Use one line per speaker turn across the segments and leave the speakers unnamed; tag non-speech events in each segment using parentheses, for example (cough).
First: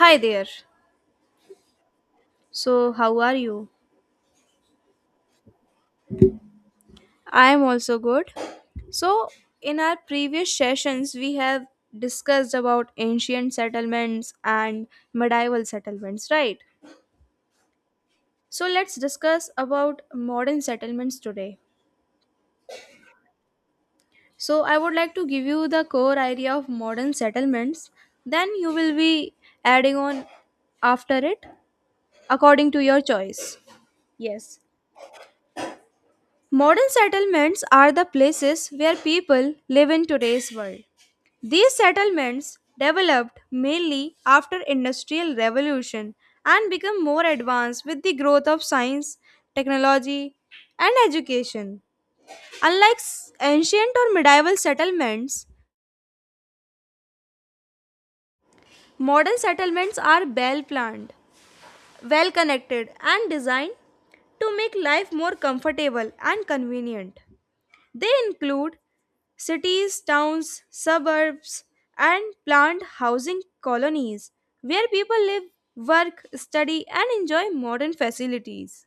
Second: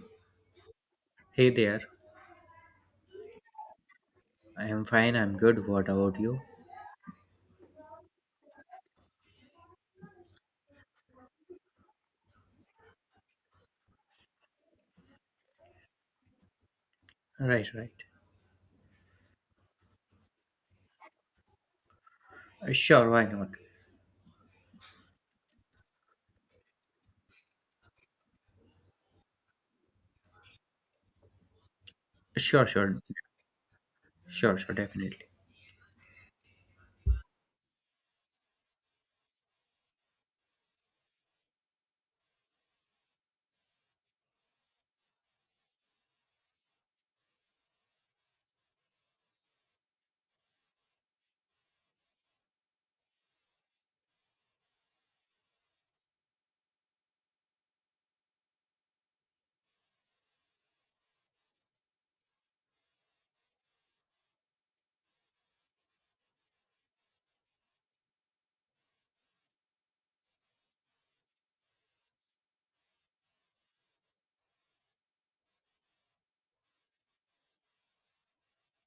Hi there.
Hey there.
So, how are you?
I am fine. I'm good. What about you?
I am also good. So, in our previous sessions, we have discussed about ancient settlements and medieval settlements, right?
Right, right.
So, let's discuss about modern settlements today.
Sure, why not?
So, I would like to give you the core idea of modern settlements, then you will be adding on after it
Sure,
according to
sure.
your choice. Yes.
Sure, sure, definitely.
Modern settlements are the places where people live in today's world. These settlements developed mainly after industrial revolution and become more advanced with the growth of science, technology and education. Unlike ancient or medieval settlements, modern settlements are well planned, well connected and designed to make life more comfortable and convenient. They include cities, towns, suburbs, and planned housing colonies where people live, work, study, and enjoy modern facilities.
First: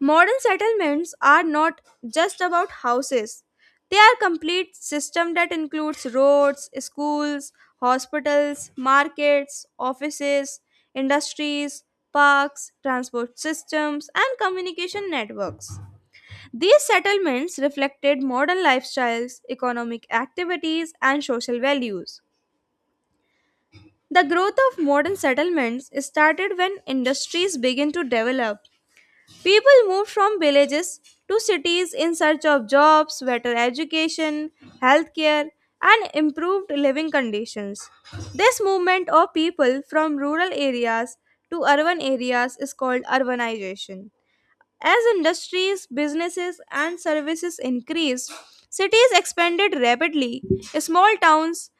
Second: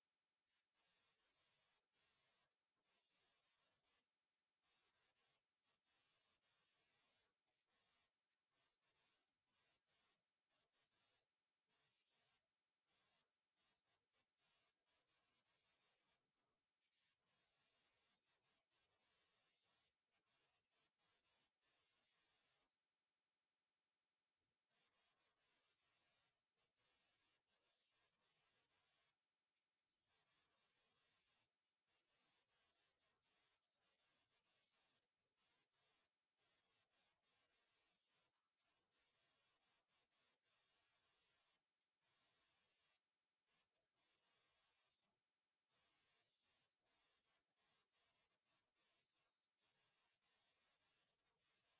Modern settlements are not just about houses, they are complete system that includes roads, schools, hospitals, markets, offices, industries, parks, transport systems, and communication networks. These settlements reflected modern lifestyles, economic activities, and social values. The growth of modern settlements started when industries began to develop. People moved from villages to cities in search of jobs, better education, healthcare, and improved living conditions. This movement of people from rural areas to urban areas is called urbanization. As industries, businesses, and services increased, cities expanded rapidly. Small towns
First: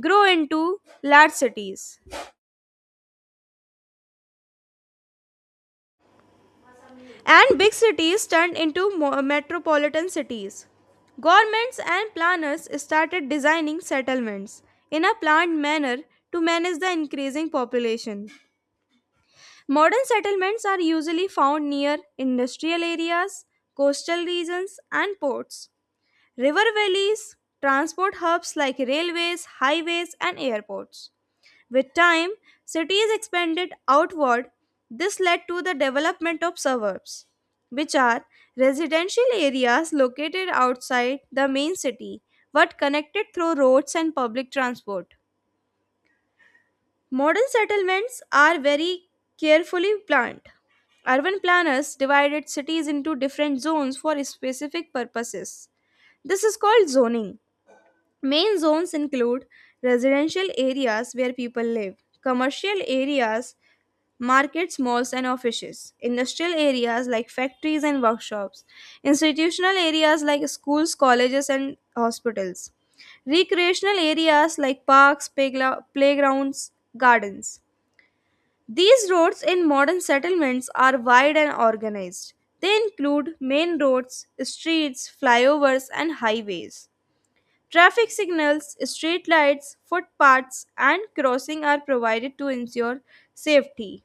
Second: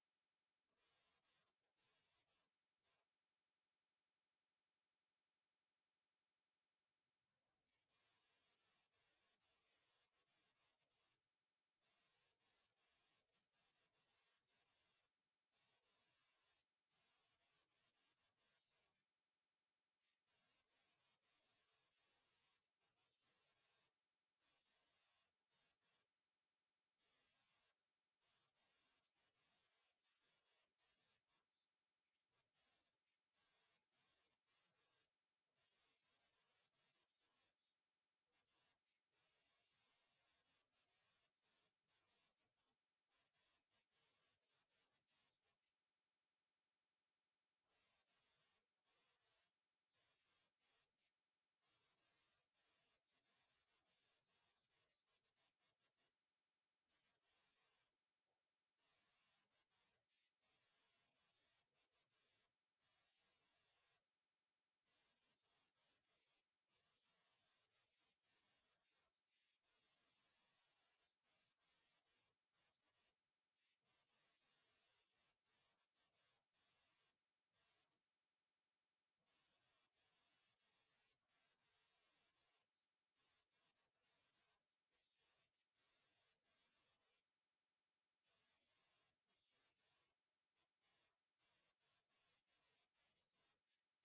grew into large cities, and big cities turned into metropolitan cities. Governments and planners started designing settlements in a planned manner to manage the increasing population. Modern settlements are usually found near industrial areas, coastal regions, and ports. River valleys transport hubs like railways, highways, and airports. With time, cities expanded outward. This led to the development of suburbs, which are residential areas located outside the main city but connected through roads and public transport. Modern settlements are very carefully planned. Urban planners divided cities into different zones for specific purposes. This is called zoning. Main zones include residential areas where people live, commercial areas, markets, malls, and offices, industrial areas like factories and workshops, institutional areas like schools, colleges, and hospitals, recreational areas like parks, playgrounds, gardens. These roads in modern settlements are wide and organized. They include main roads, streets, flyovers, and highways. Traffic signals, street lights, footpaths, and crossing are provided to ensure safety.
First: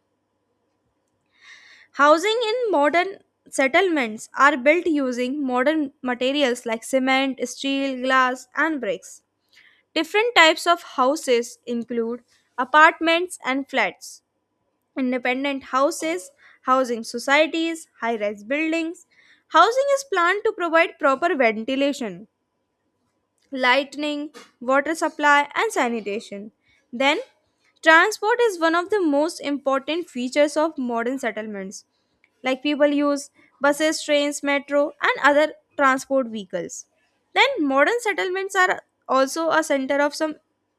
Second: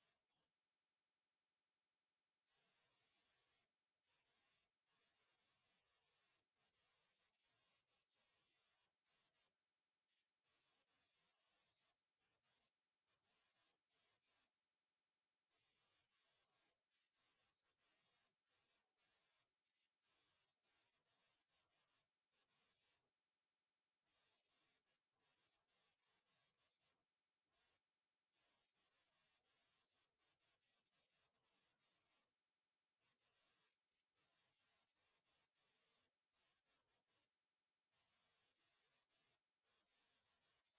Housing in modern settlements are built using modern materials like cement, steel, glass, and bricks. Different types of houses include apartments and flats, independent houses, housing societies, high rise buildings. Housing is planned to provide proper ventilation lighting, water supply, and sanitation. Then, transport is one of the most important features of modern settlements. Like people use buses, trains, metro, and other transport vehicles. Then, modern settlements are also a center of some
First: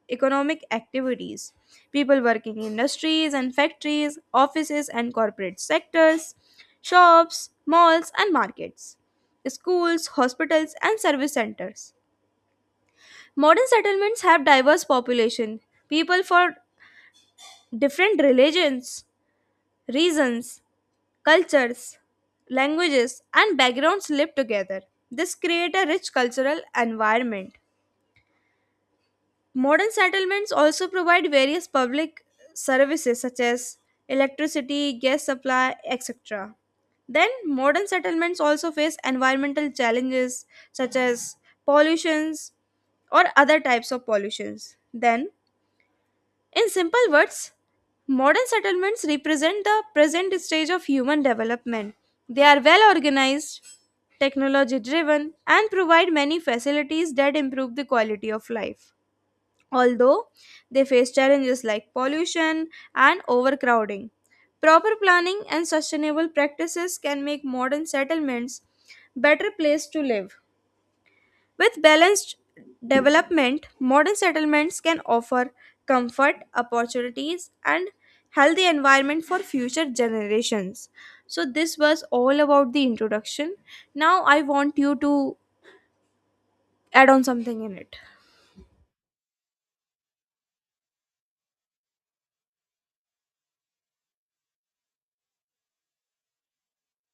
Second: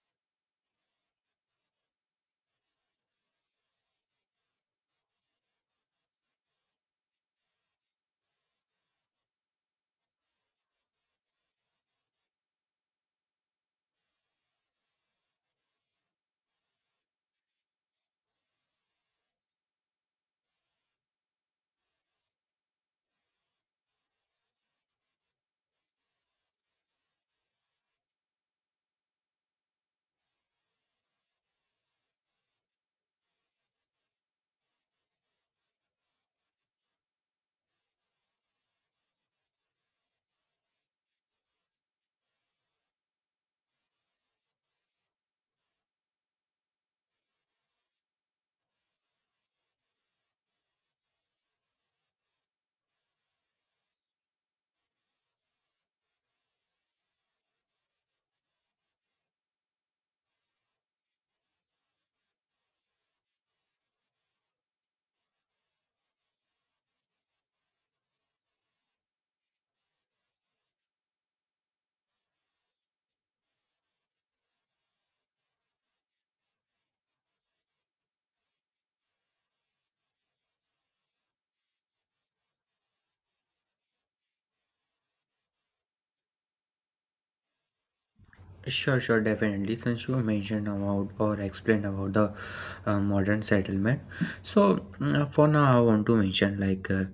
economic activities. People working in industries and factories, offices and corporate sectors, shops, malls, and markets, schools, hospitals, and service centers. Modern settlements have diverse population, people for different religions, reasons, cultures, languages, and backgrounds live together. This creates a rich cultural environment. Modern settlements also provide various public services such as electricity, gas supply, etc. Then, modern settlements also face environmental challenges such as pollutions, or other types of pollutions. Then, in simple words, modern settlements represent the present stage of human development. They are well organized, technology driven, and provide many facilities that improve the quality of life. Although they face challenges like pollution and overcrowding, proper planning and sustainable practices can make modern settlements better place to live. With balanced development, modern settlements can offer comfort, opportunities, and healthy environment for future generations. So this was all about the introduction. Now I want you to add on something in it.
Sure, sure, definitely. Since you mentioned about or explained about the modern settlement, so for now I want to mention like uh,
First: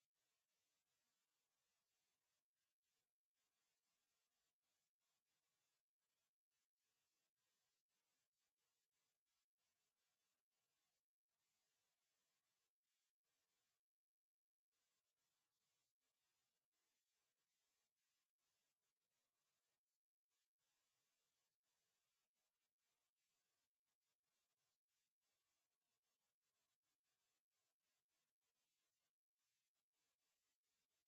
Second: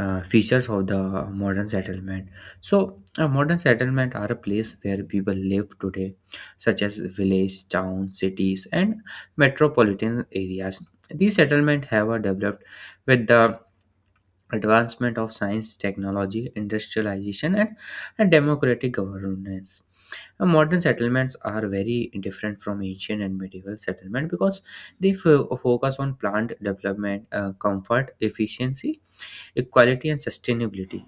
uh, features of the modern settlement. So a modern settlement are a place where people live today, such as village, town, cities, and metropolitan areas. These settlements have developed with the advancement of science, technology, industrialization, and democratic governance. Modern settlements are very different from ancient and medieval settlement because they focus on plant development, comfort, efficiency, equality, and sustainability.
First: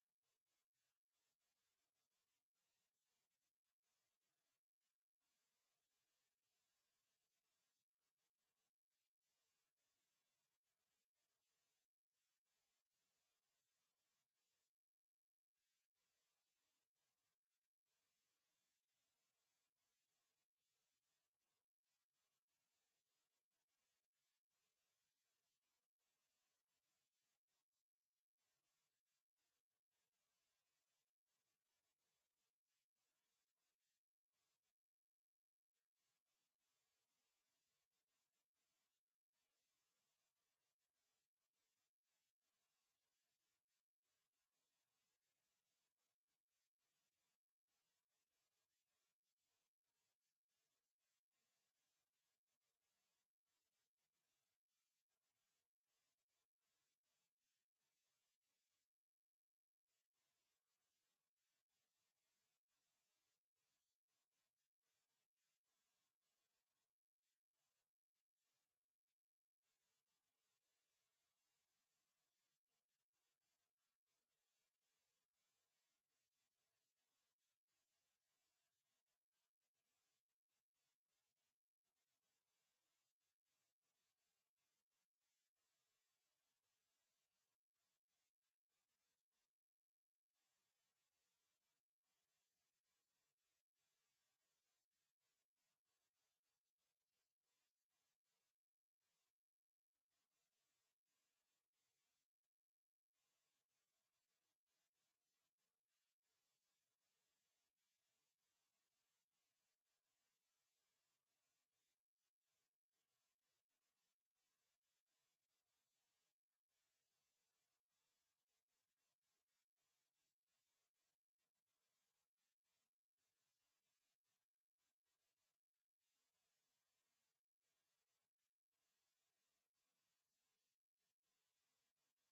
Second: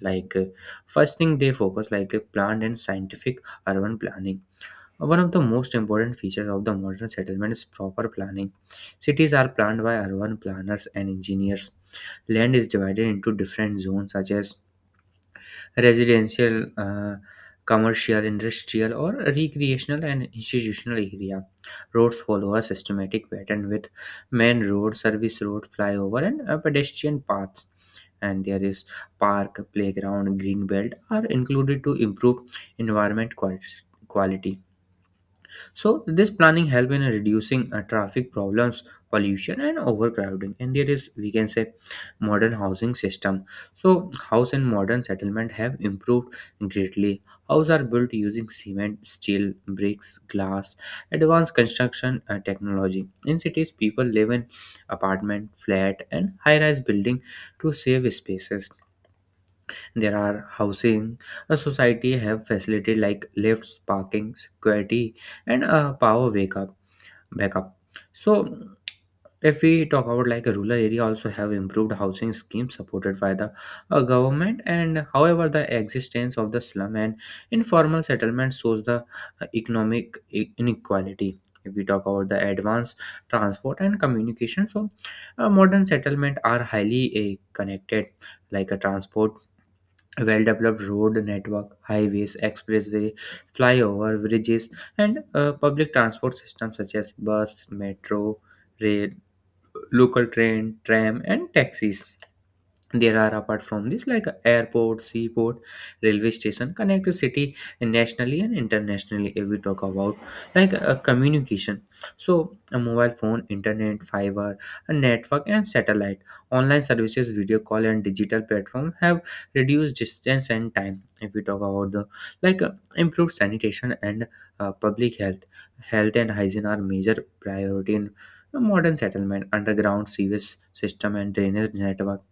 Like first thing they focus, like plant and scientific urban planning. One of the most important features of the modern settlement is proper planning. Cities are planned by urban planners and engineers. Land is divided into different zones such as residential, commercial, industrial, or recreational and institutional area. Roads follow a systematic pattern with main road, service road, flyover, and pedestrian paths. And there is park, playground, green belt are included to improve environment quality. So this planning help in reducing traffic problems, pollution, and overcrowding. And there is, we can say, modern housing system. So house and modern settlement have improved greatly. Houses are built using cement, steel, bricks, glass, advanced construction technology. In cities, people live in apartment, flat, and high-rise building to save spaces. There are housing. A society have facility like lifts, parking, security, and a power wake up backup. So if we talk about, like, a rural area also have improved housing schemes supported by the government, and however the existence of the slum and informal settlement shows the economic inequality. If we talk about the advanced transport and communication, so modern settlement are highly connected, like a transport, a well-developed road network, highways, expressway, flyover bridges, and public transport systems such as bus, metro, rail, local train, tram, and taxis. There are, apart from this, like airport, seaport, railway station connect the city nationally and internationally. If we talk about, like communication, so a mobile phone, internet, fiber, a network, and satellite, online services, video call, and digital platform have reduced distance and time. If we talk about the, like improved sanitation and public health, health and hygiene are major priority in modern settlement. Underground sewage system and drainage network,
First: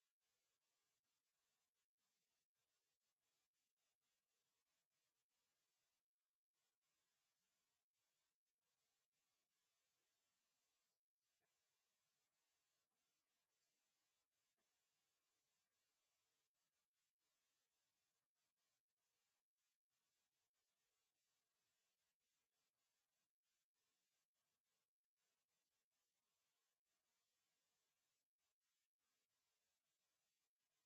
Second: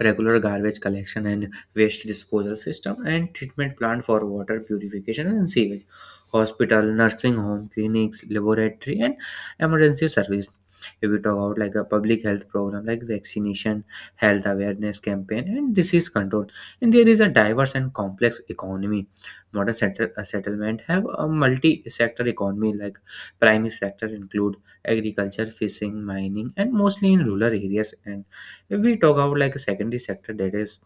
regular garbage collection and waste disposal system, and treatment plant for water purification and sewage, hospital, nursing home, clinics, laboratory, and emergency service. If we talk about like a public health program, like vaccination, health awareness campaign, and disease control, and there is a diverse and complex economy. Modern settlement have a multi-sector economy like primary sector include agriculture, fishing, mining, and mostly in rural areas, and if we talk about like a secondary sector, that is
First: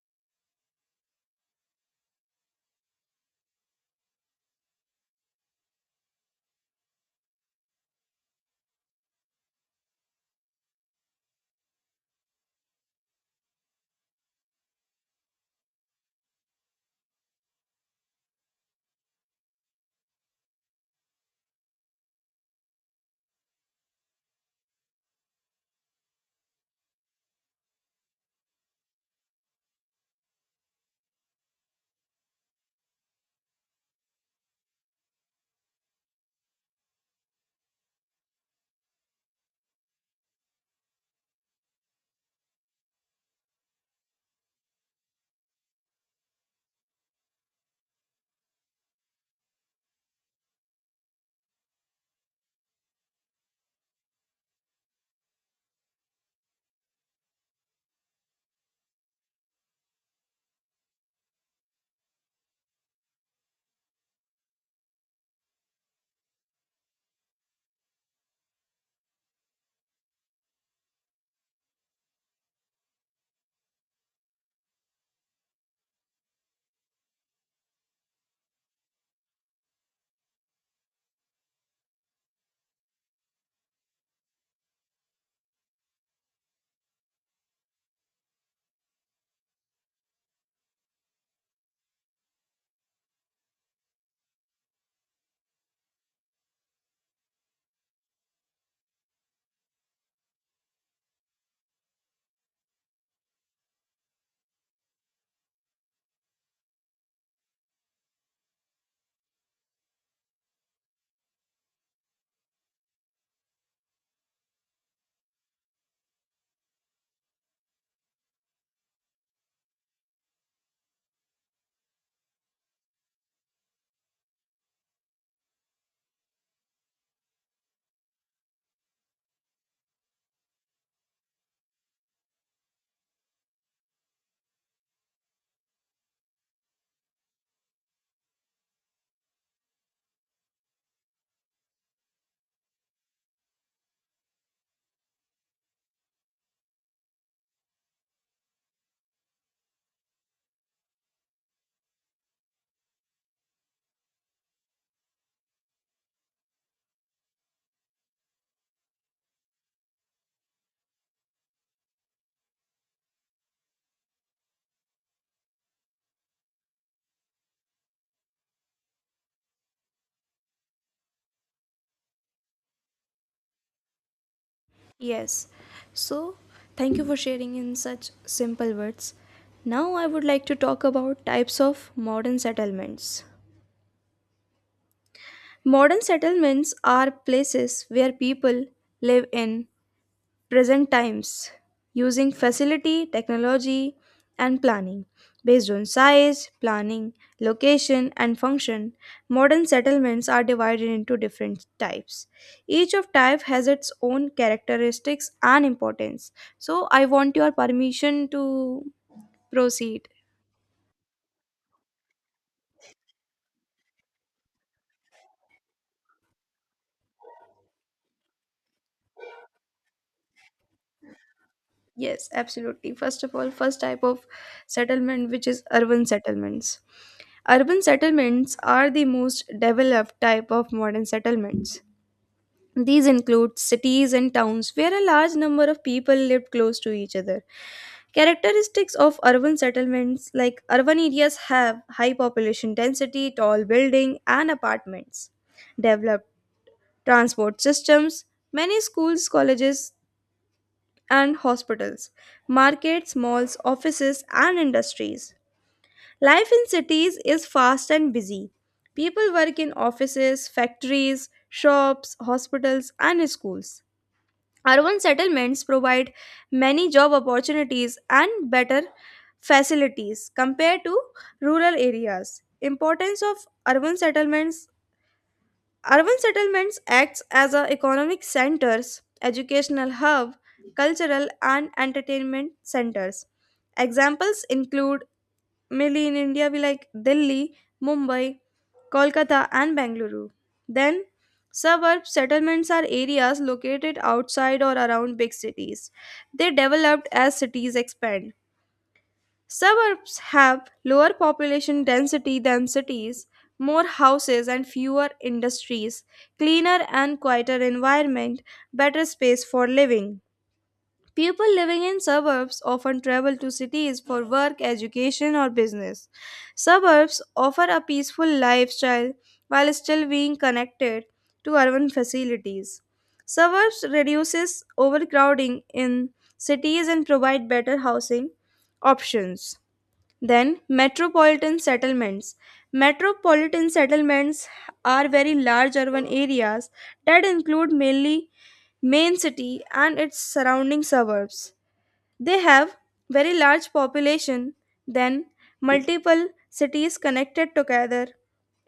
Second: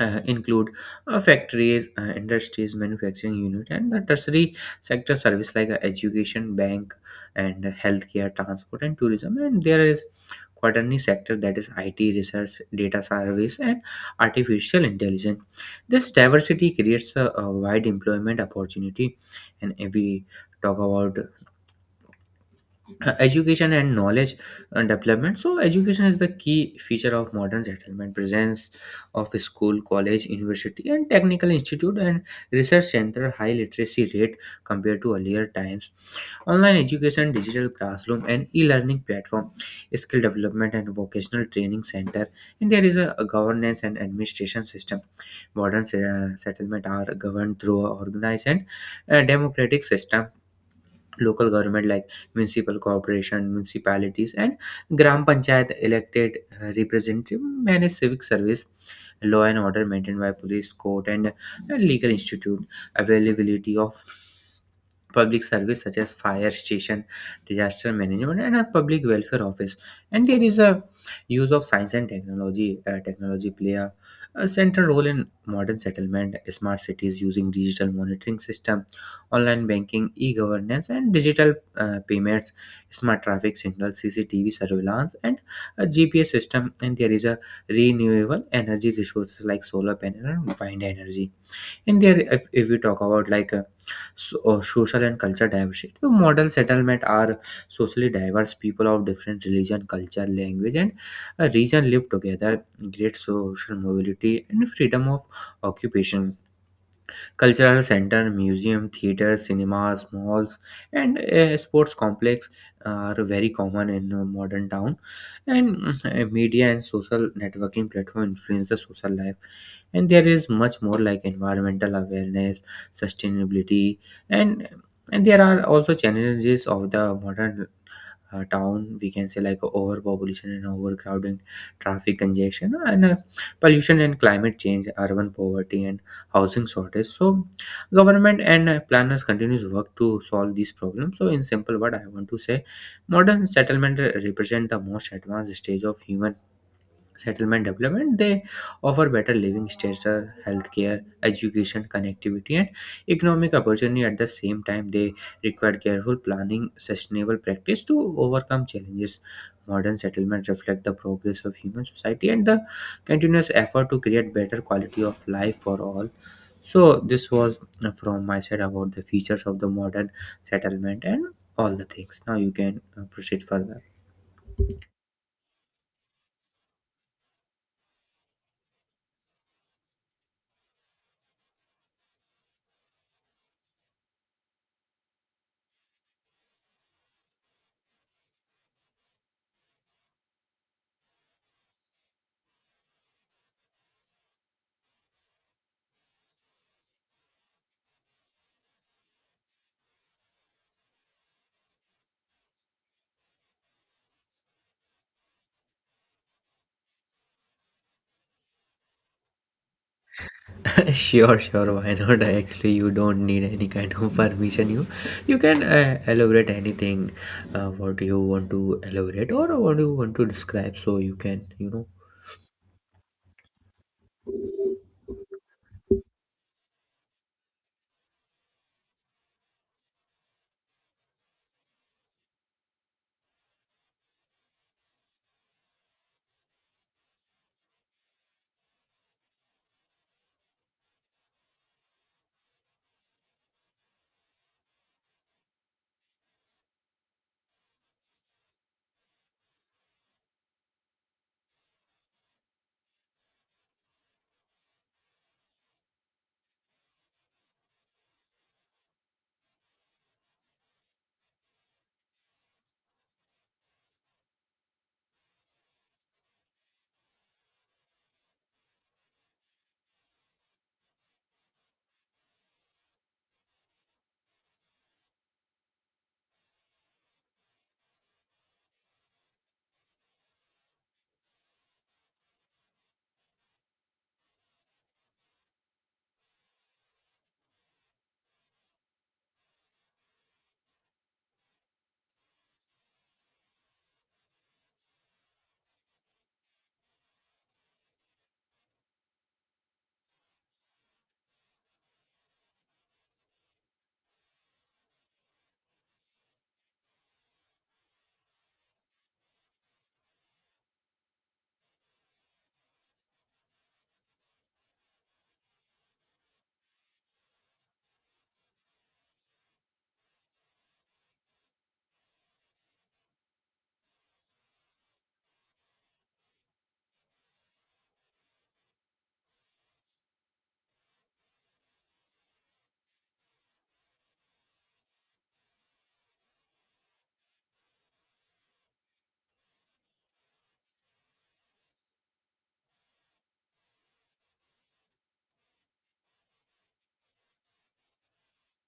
include factories, industries, manufacturing unit, and the tertiary sector service like education, bank, and healthcare, transport, and tourism. And there is quaternary sector, that is IT research, data service, and artificial intelligence. This diversity creates a wide employment opportunity. And if we talk about education and knowledge development, so education is the key feature of modern settlement, presence of a school, college, university, and technical institute, and research center, high literacy rate compared to earlier times, online education, digital classroom, and e-learning platform, skill development, and vocational training center. And there is a governance and administration system. Modern settlement are governed through organized and democratic system. Local government like municipal corporation, municipalities, and gram panchayat, elected representative manage civic service, law and order maintained by police, court, and legal institute, availability of public service such as fire station, disaster management, and a public welfare office. And there is a use of science and technology. Technology play a central role in modern settlement, smart cities using digital monitoring system, online banking, e-governance, and digital payments, smart traffic signal, CCTV surveillance, and a GPS system. And there is a renewable energy resources like solar panel and wind energy. And there, if we talk about like so, social and cultural diversity. The Model settlement are socially diverse, people of different religion, culture, language, and region live together, great social mobility, and freedom of occupation, cultural center, museum, theater, cinemas, malls, and sports complex are very common in modern town. And media and social networking platform influence the social life. And there is much more, like environmental awareness, sustainability, and and there are also challenges of the modern town, we can say, like overpopulation and overcrowding, traffic congestion and pollution and climate change, urban poverty and housing shortage. So government and planners continues work to solve these problems. So, in simple word, I want to say modern settlement represent the most advanced stage of human settlement development. They offer better living standards, healthcare, education, connectivity, and economic opportunity. At the same time, they require careful planning, sustainable practice to overcome challenges. Modern settlements reflect the progress of human society and the continuous effort to create better quality of life for all. So this was from my side about the features of the modern settlement, and all the things now you can proceed further.
Yes. So, thank you for sharing in such simple words. Now, I would like to talk about types of modern settlements. Modern settlements are places where people live in present times using facility, technology, and planning. Based on size, planning, location, and function, modern settlements are divided into different types. Each of type has its own characteristics and importance. So I want your permission to proceed.
(laughs) Sure, sure. Why not? Actually, you don't need any kind of permission. You can elaborate anything. What you want to elaborate or what you want to describe, so you can.
Yes, absolutely. First of all, first type of settlement which is urban settlements. Urban settlements are the most developed type of modern settlements. These include cities and towns where a large number of people lived close to each other. Characteristics of urban settlements like urban areas have high population density, tall building and apartments, developed transport systems, many schools, colleges and hospitals, markets, malls, offices and industries. Life in cities is fast and busy. People work in offices, factories, shops, hospitals and schools. Urban settlements provide many job opportunities and better facilities compared to rural areas. Importance of urban settlements. Urban settlements acts as a economic centers, educational hub, cultural and entertainment centers. Examples include mainly in India, we like Delhi, Mumbai, Kolkata, and Bangalore. Then, suburb settlements are areas located outside or around big cities. They developed as cities expand. Suburbs have lower population density than cities, more houses and fewer industries, cleaner and quieter environment, better space for living. People living in suburbs often travel to cities for work, education, or business. Suburbs offer a peaceful lifestyle while still being connected to urban facilities. Suburbs reduces overcrowding in cities and provide better housing options. Then, metropolitan settlements. Metropolitan settlements are very large urban areas that include mainly main city and its surrounding suburbs. They have very large population, then multiple cities connected together,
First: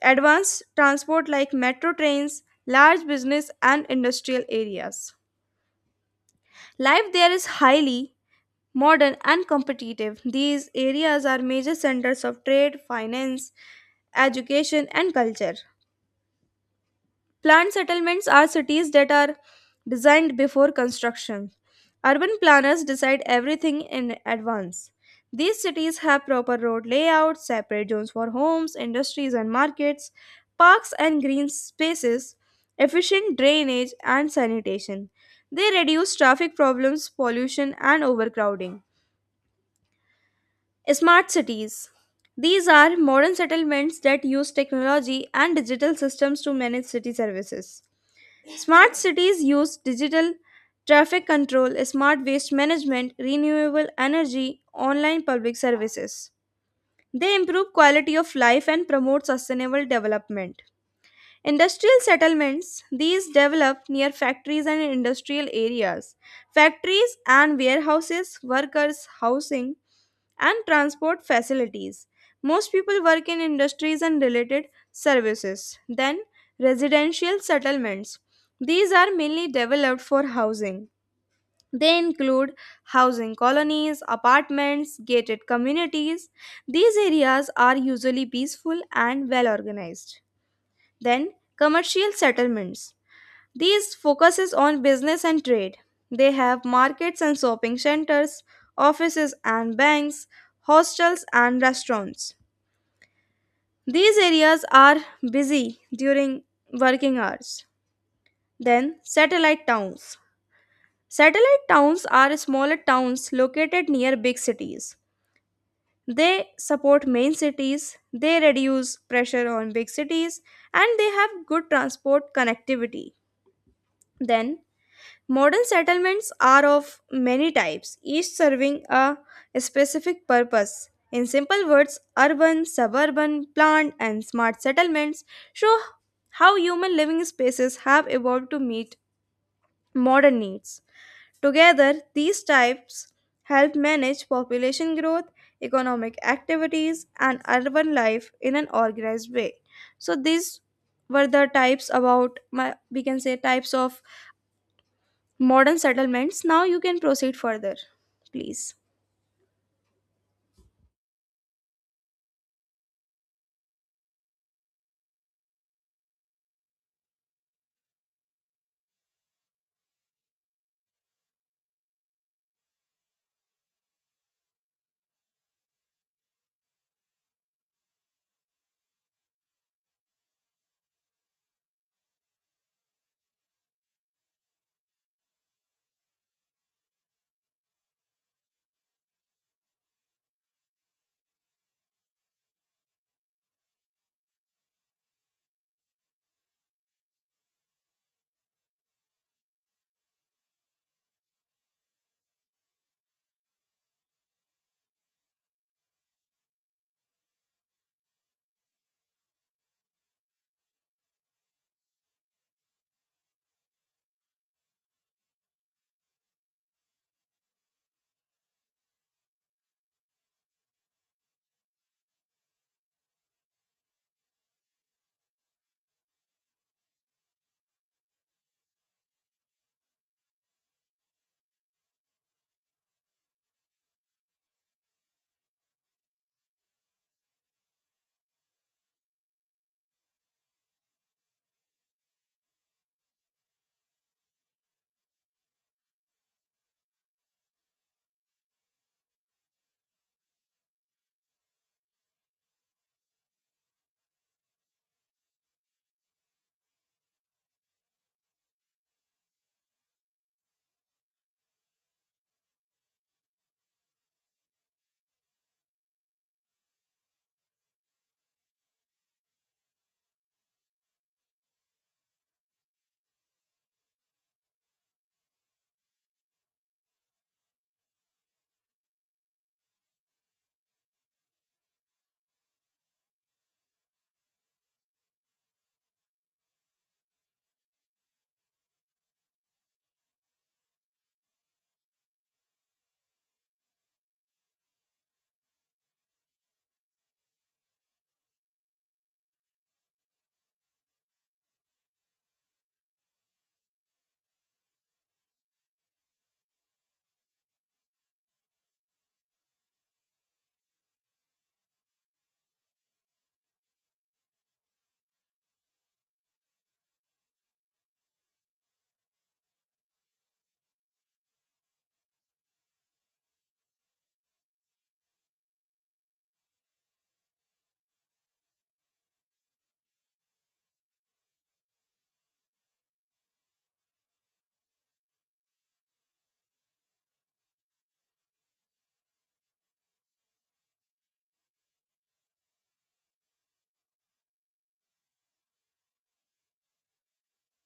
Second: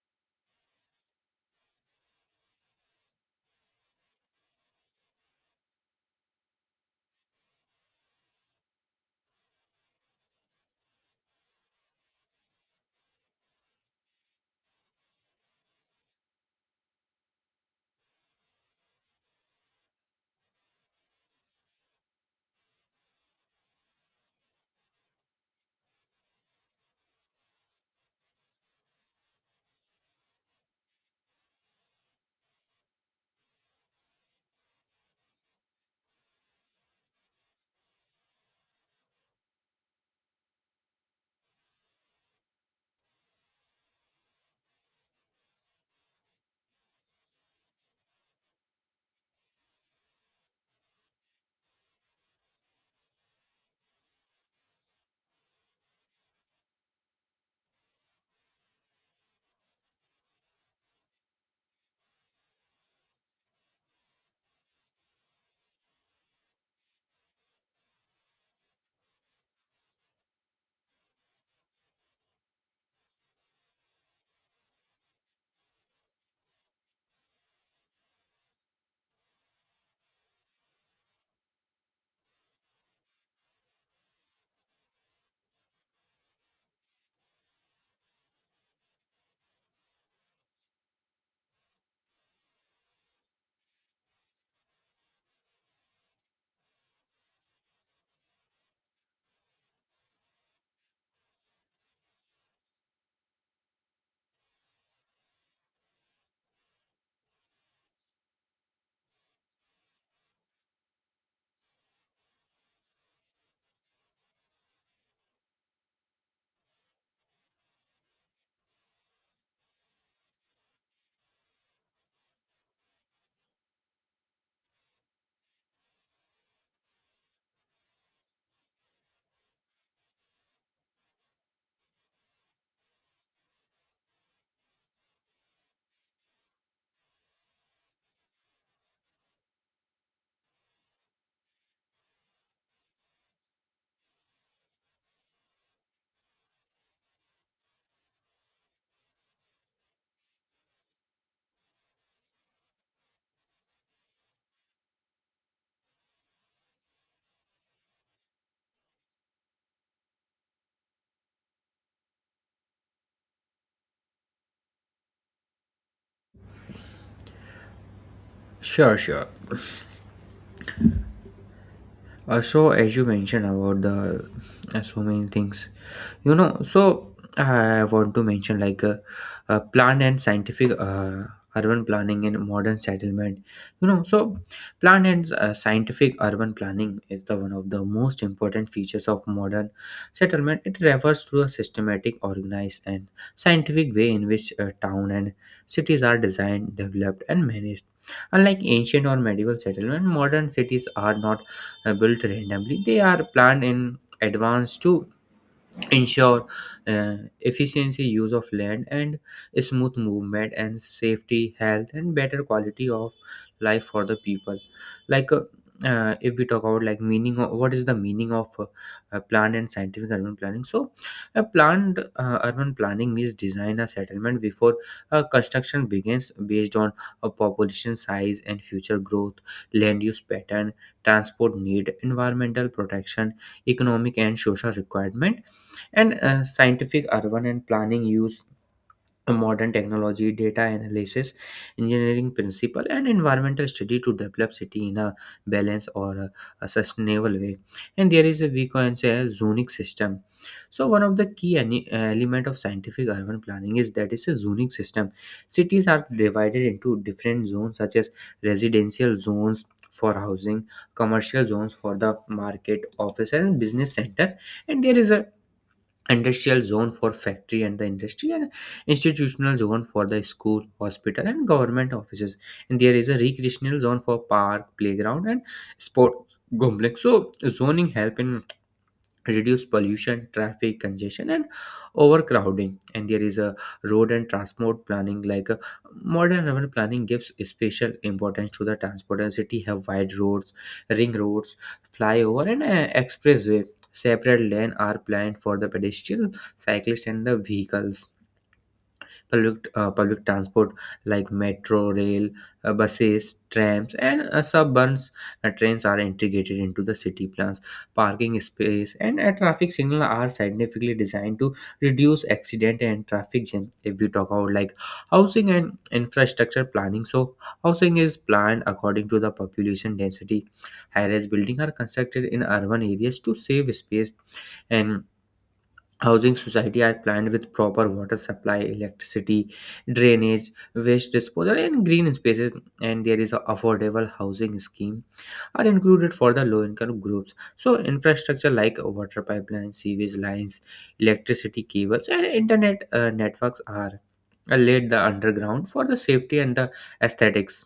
advanced transport like metro trains, large business and industrial areas. Life there is highly modern and competitive. These areas are major centers of trade, finance, education, and culture. Planned settlements are cities that are designed before construction. Urban planners decide everything in advance. These cities have proper road layouts, separate zones for homes, industries, and markets, parks and green spaces, efficient drainage, and sanitation. They reduce traffic problems, pollution, and overcrowding. Smart cities. These are modern settlements that use technology and digital systems to manage city services. Smart cities use digital traffic control, smart waste management, renewable energy, online public services. They improve quality of life and promote sustainable development. Industrial settlements. These develop near factories and industrial areas. Factories and warehouses, workers, housing, and transport facilities. Most people work in industries and related services. Then, residential settlements. These are mainly developed for housing. They include housing colonies, apartments, gated communities. These areas are usually peaceful and well organized. Then, commercial settlements. These focuses on business and trade. They have markets and shopping centers, offices and banks, hostels and restaurants. These areas are busy during working hours. Then satellite towns. Satellite towns are smaller towns located near big cities. They support main cities, they reduce pressure on big cities, and they have good transport connectivity. Then modern settlements are of many types, each serving a specific purpose. In simple words, urban, suburban, planned, and smart settlements show how human living spaces have evolved to meet modern needs. Together, these types help manage population growth, economic activities, and urban life in an organized way. So, these were the types about my we can say types of modern settlements. Now you can proceed further, please.
Sure, sure. So as you mentioned about the so many things. So I want to mention like plant and scientific urban planning in modern settlement. So plant and scientific urban planning is the one of the most important features of modern settlement. It refers to a systematic, organized, and scientific way in which town and cities are designed, developed, and managed. Unlike ancient or medieval settlement, modern cities are not built randomly. They are planned in advance to ensure efficiency use of land and smooth movement and safety, health, and better quality of life for the people. Like if we talk about, like, meaning of, what is the meaning of planned and scientific urban planning, so a planned urban planning means design a settlement before construction begins, based on a population size and future growth, land use pattern, transport need, environmental protection, economic and social requirement. And scientific urban and planning use modern technology, data analysis, engineering principle, and environmental study to develop city in a balanced or a sustainable way. And there is, a we can say, a zonic system. So one of the key element of scientific urban planning is that it's a zoning system. Cities are divided into different zones such as residential zones for housing, commercial zones for the market, office, and business center, and there is a industrial zone for factory and the industry, and institutional zone for the school, hospital, and government offices, and there is a recreational zone for park, playground, and sport complex. So zoning help in reduce pollution, traffic congestion, and overcrowding. And there is a road and transport planning, like a modern urban planning, gives special importance to the transport. And city have wide roads, ring roads, flyover, and expressway. Separate lane are planned for the pedestrian, cyclist, and the vehicles. Public transport like metro, rail, buses, trams, and suburbans trains are integrated into the city plans. Parking space and traffic signal are significantly designed to reduce accident and traffic jam. If we talk about, like, housing and infrastructure planning, so housing is planned according to the population density. High-rise buildings are constructed in urban areas to save space, and housing society are planned with proper water supply, electricity, drainage, waste disposal, and green spaces. And there is a affordable housing scheme are included for the low income groups. So infrastructure like water pipelines, sewage lines, electricity cables, and internet networks are laid the underground for the safety and the aesthetics.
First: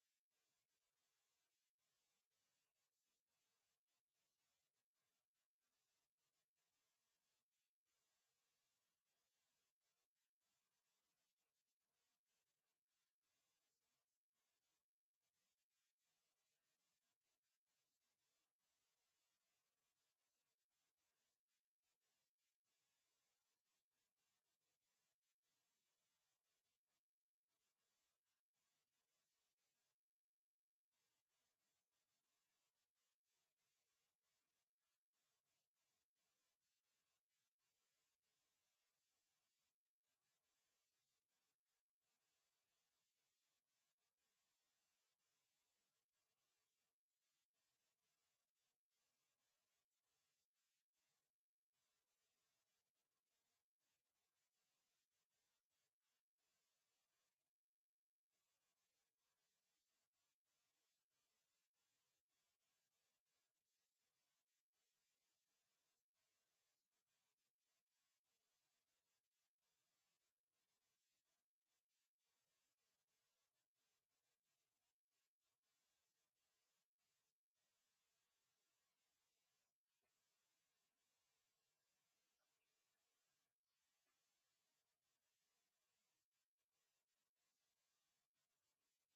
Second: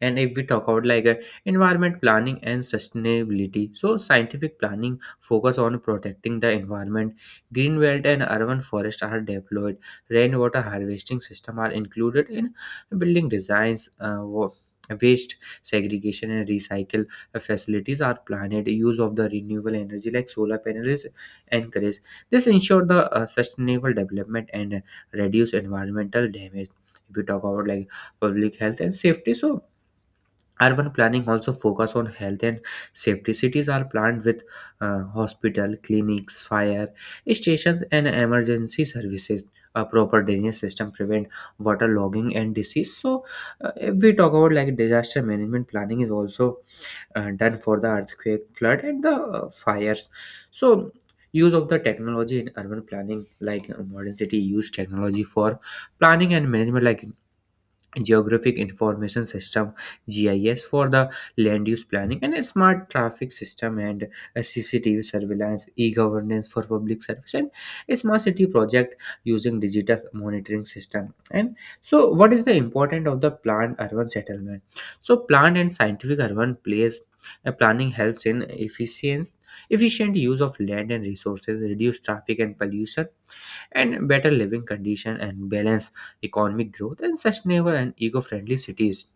And if we talk about like environment planning and sustainability, so scientific planning focus on protecting the environment. Green belt and urban forest are deployed, rainwater harvesting system are included in building designs, waste segregation and recycle facilities are planned, use of the renewable energy like solar panels encouraged. This ensure the sustainable development and reduce environmental damage. If we talk about like public health and safety, so urban planning also focus on health and safety. Cities are planned with hospital, clinics, fire stations, and emergency services. A proper drainage system prevent water logging and disease. So if we talk about like disaster management, planning is also done for the earthquake, flood, and the fires. So use of the technology in urban planning, like modern city use technology for planning and management, like geographic information system, gis, for the land use planning, and a smart traffic system, and a cctv surveillance, e-governance for public service, and a smart city project using digital monitoring system. And so what is the important of the planned urban settlement? So planned and scientific urban place planning helps in efficient efficient use of land and resources, reduce traffic and pollution, and better living conditions, and balance economic growth, and sustainable and eco-friendly cities.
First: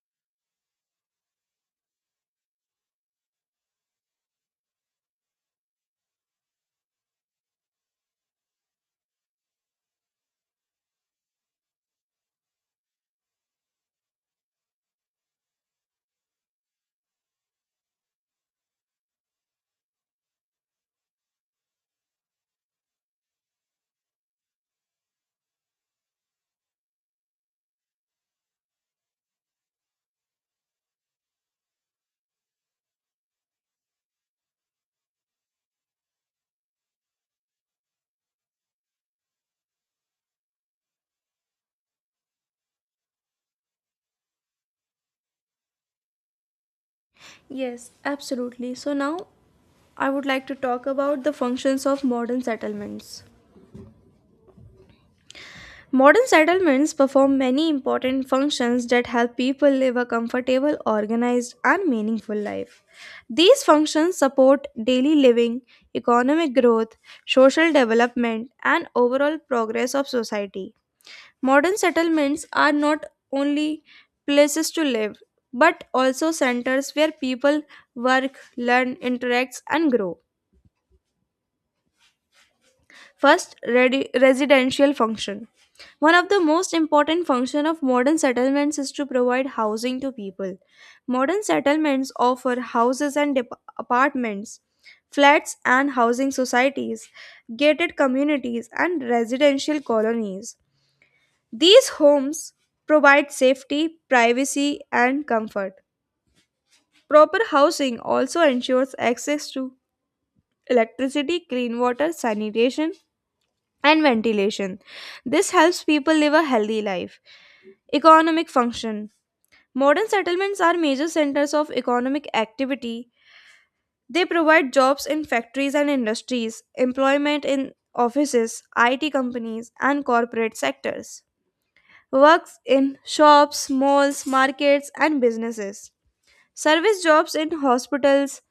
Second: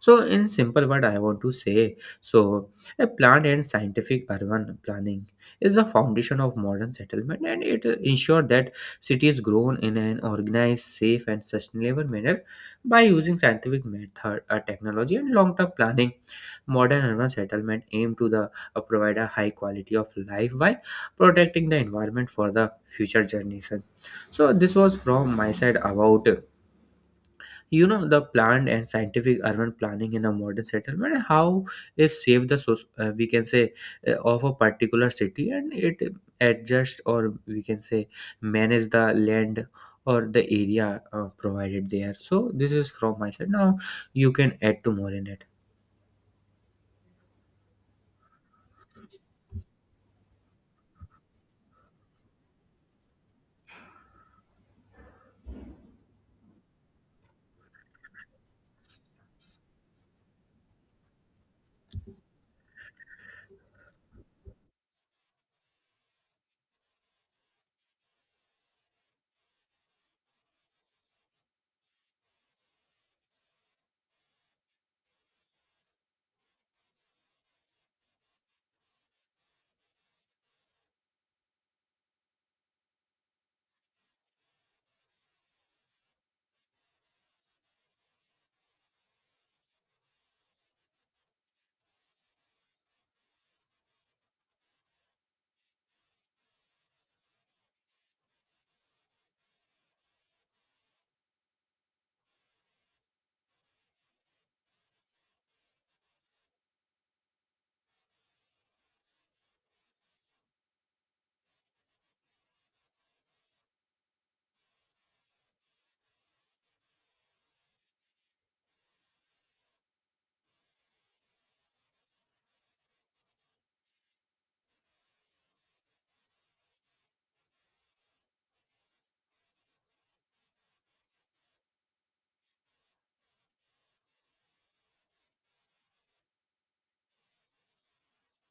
So, in simple word, I want to say, so a planned and scientific urban planning is the foundation of modern settlement, and it ensures that cities grow in an organized, safe, and sustainable manner by using scientific method, technology, and long-term planning. Modern urban settlement aim to the provide a high quality of life by protecting the environment for the future generation. So, this was from my side about the planned and scientific urban planning in a modern settlement, how it save the we can say of a particular city, and it adjust, or we can say manage the land or the area provided there. So this is from my side. Now you can add to more in it.
Yes, absolutely. So now I would like to talk about the functions of modern settlements. Modern settlements perform many important functions that help people live a comfortable, organized, and meaningful life. These functions support daily living, economic growth, social development, and overall progress of society. Modern settlements are not only places to live, but also centers where people work, learn, interact, and grow. First, residential function. One of the most important function of modern settlements is to provide housing to people. Modern settlements offer houses and apartments, flats and housing societies, gated communities, and residential colonies. These homes provide safety, privacy, and comfort. Proper housing also ensures access to electricity, clean water, sanitation, and ventilation. This helps people live a healthy life. Economic function. Modern settlements are major centers of economic activity. They provide jobs in factories and industries, employment in offices, IT companies, and corporate sectors. Works in shops, malls, markets, and businesses. Service jobs in hospitals,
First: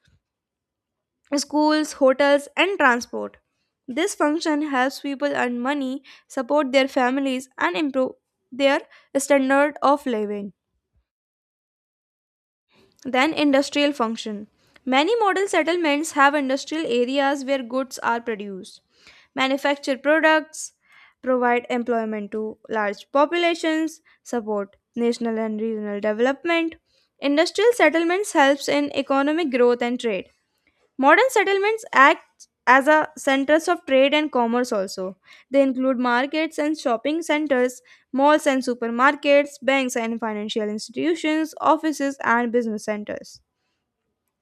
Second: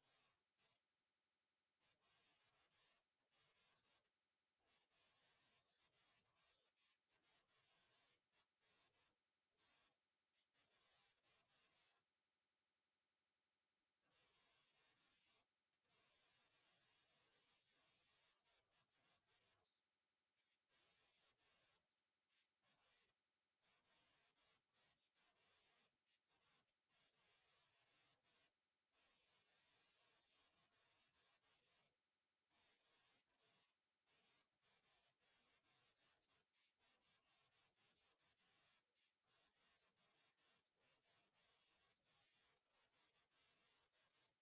schools, hotels, and transport. This function helps people earn money, support their families, and improve their standard of living. Then industrial function. Many model settlements have industrial areas where goods are produced, manufacture products, provide employment to large populations, support national and regional development. Industrial settlements helps in economic growth and trade. Modern settlements act as a centers of trade and commerce also. They include markets and shopping centers, malls and supermarkets, banks and financial institutions, offices and business centers.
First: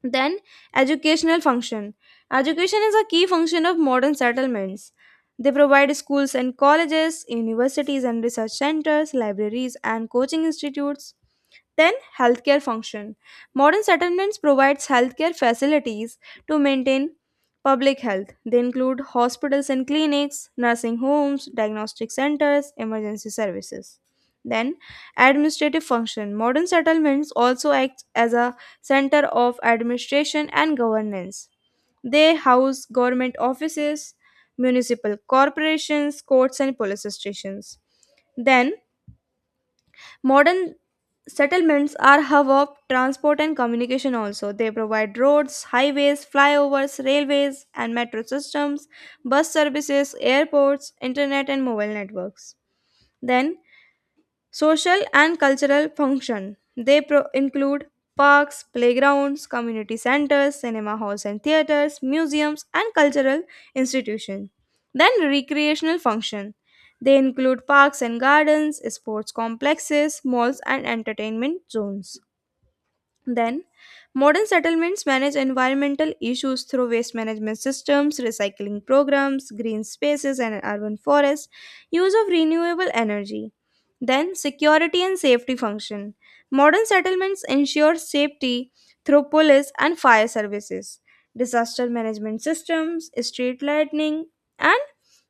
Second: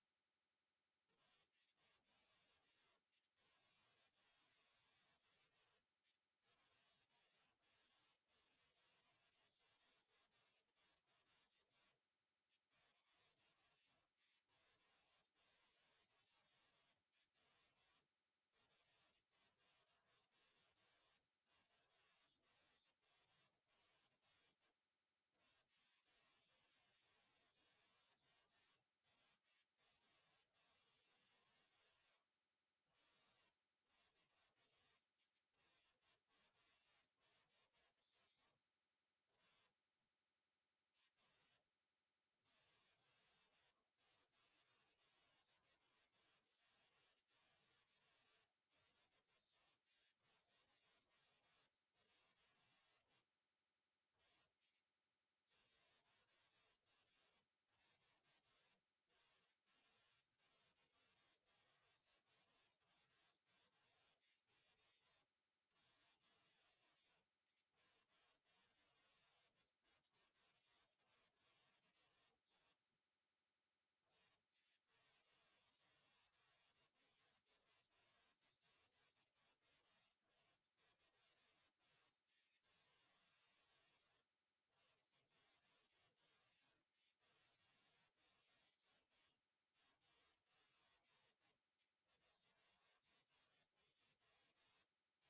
Then, educational function. Education is a key function of modern settlements. They provide schools and colleges, universities and research centers, libraries and coaching institutes. Then, healthcare function. Modern settlements provides healthcare facilities to maintain public health. They include hospitals and clinics, nursing homes, diagnostic centers, emergency services. Then, administrative function. Modern settlements also act as a center of administration and governance. They house government offices, municipal corporations, courts, and police stations. Then, modern settlements are hub of transport and communication also. They provide roads, highways, flyovers, railways and metro systems, bus services, airports, internet and mobile networks. Then social and cultural function. They include parks, playgrounds, community centers, cinema halls and theaters, museums, and cultural institutions. Then recreational function. They include parks and gardens, sports complexes, malls, and entertainment zones. Then, modern settlements manage environmental issues through waste management systems, recycling programs, green spaces and urban forests, use of renewable energy. Then, security and safety function. Modern settlements ensure safety through police and fire services, disaster management systems, street lighting, and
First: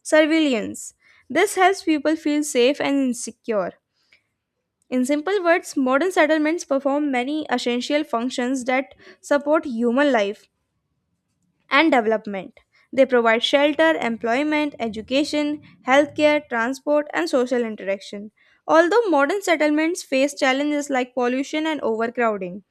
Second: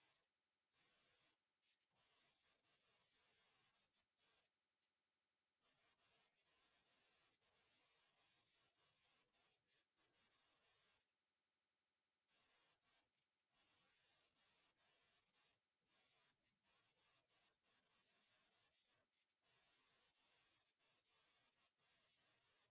surveillance. This helps people feel safe and secure. In simple words, modern settlements perform many essential functions that support human life and development. They provide shelter, employment, education, healthcare, transport, and social interaction. Although modern settlements face challenges like pollution and overcrowding,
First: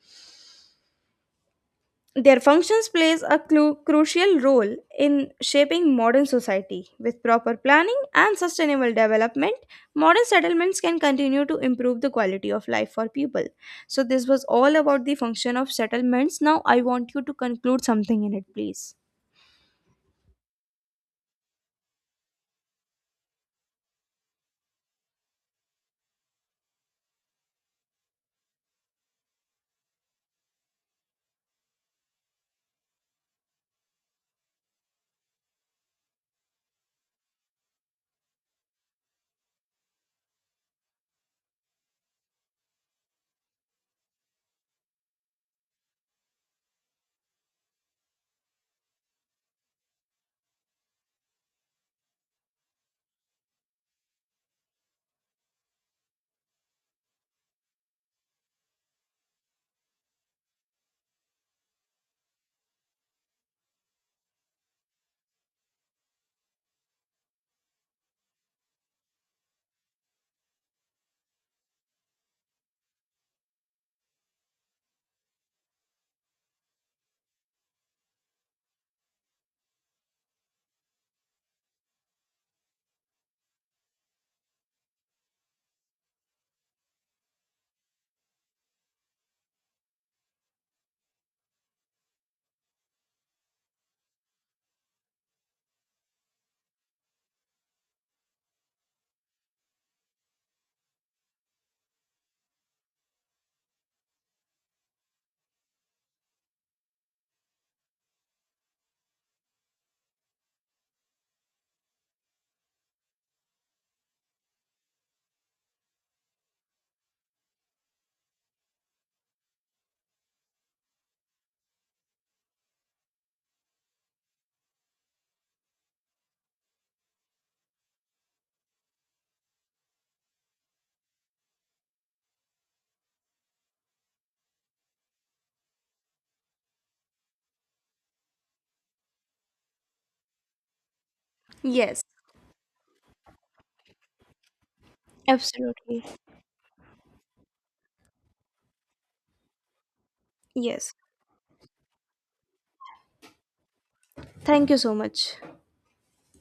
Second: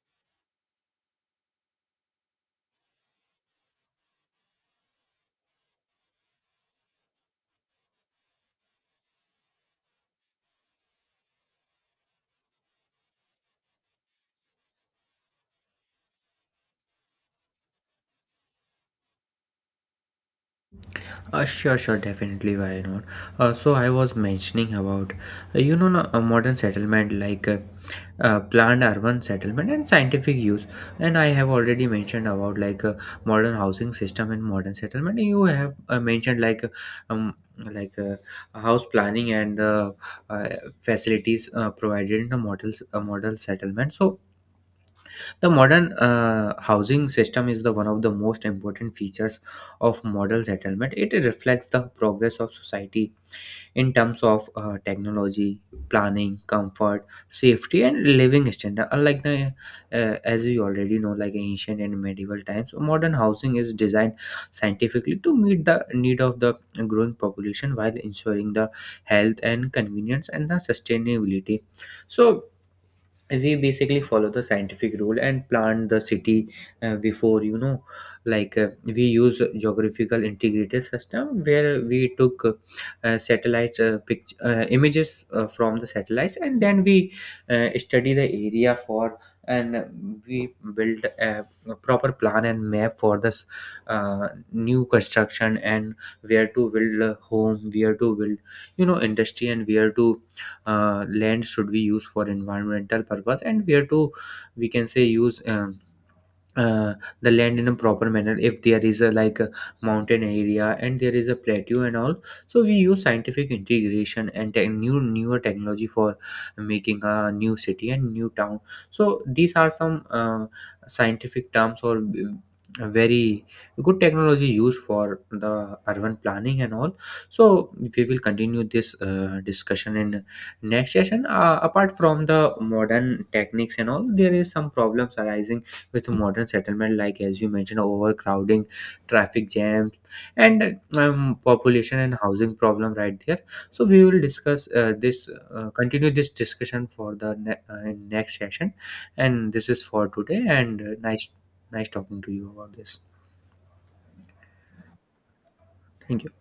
their functions plays a crucial role in shaping modern society. With proper planning and sustainable development, modern settlements can continue to improve the quality of life for people. So this was all about the function of settlements. Now I want you to conclude something in it, please.
Sure, sure, definitely, why not. So I was mentioning about no, a modern settlement, like planned urban settlement and scientific use. And I have already mentioned about, like, modern housing system and modern settlement. You have mentioned, like, um, like uh, house planning and uh, facilities provided in the models, a model settlement. So the modern housing system is the one of the most important features of model settlement. It reflects the progress of society in terms of technology, planning, comfort, safety, and living standard. Unlike the as you already know, like ancient and medieval times, modern housing is designed scientifically to meet the need of the growing population while ensuring the health and convenience and the sustainability. So we basically follow the scientific rule and plan the city before, you know, like, we use geographical integrated system, where we took satellite images from the satellites, and then we study the area for, and we build a proper plan and map for this new construction, and where to build a home, where to build, you know, industry, and where to land should be used for environmental purpose, and where to, we can say, use uh, the land in a proper manner. If there is a, like, a mountain area and there is a plateau and all, so we use scientific integration and tech new newer technology for making a new city and new town. So these are some scientific terms or very good technology used for the urban planning and all. So we will continue this discussion in next session. Apart from the modern techniques and all, there is some problems arising with modern settlement, like, as you mentioned, overcrowding, traffic jams, and population
Yes,
and housing problem, right there. So we will discuss this,
absolutely.
continue this discussion for the in next session. And this is for today, and
Yes.
nice, nice talking to you about this.
Thank you so much.
Thank you.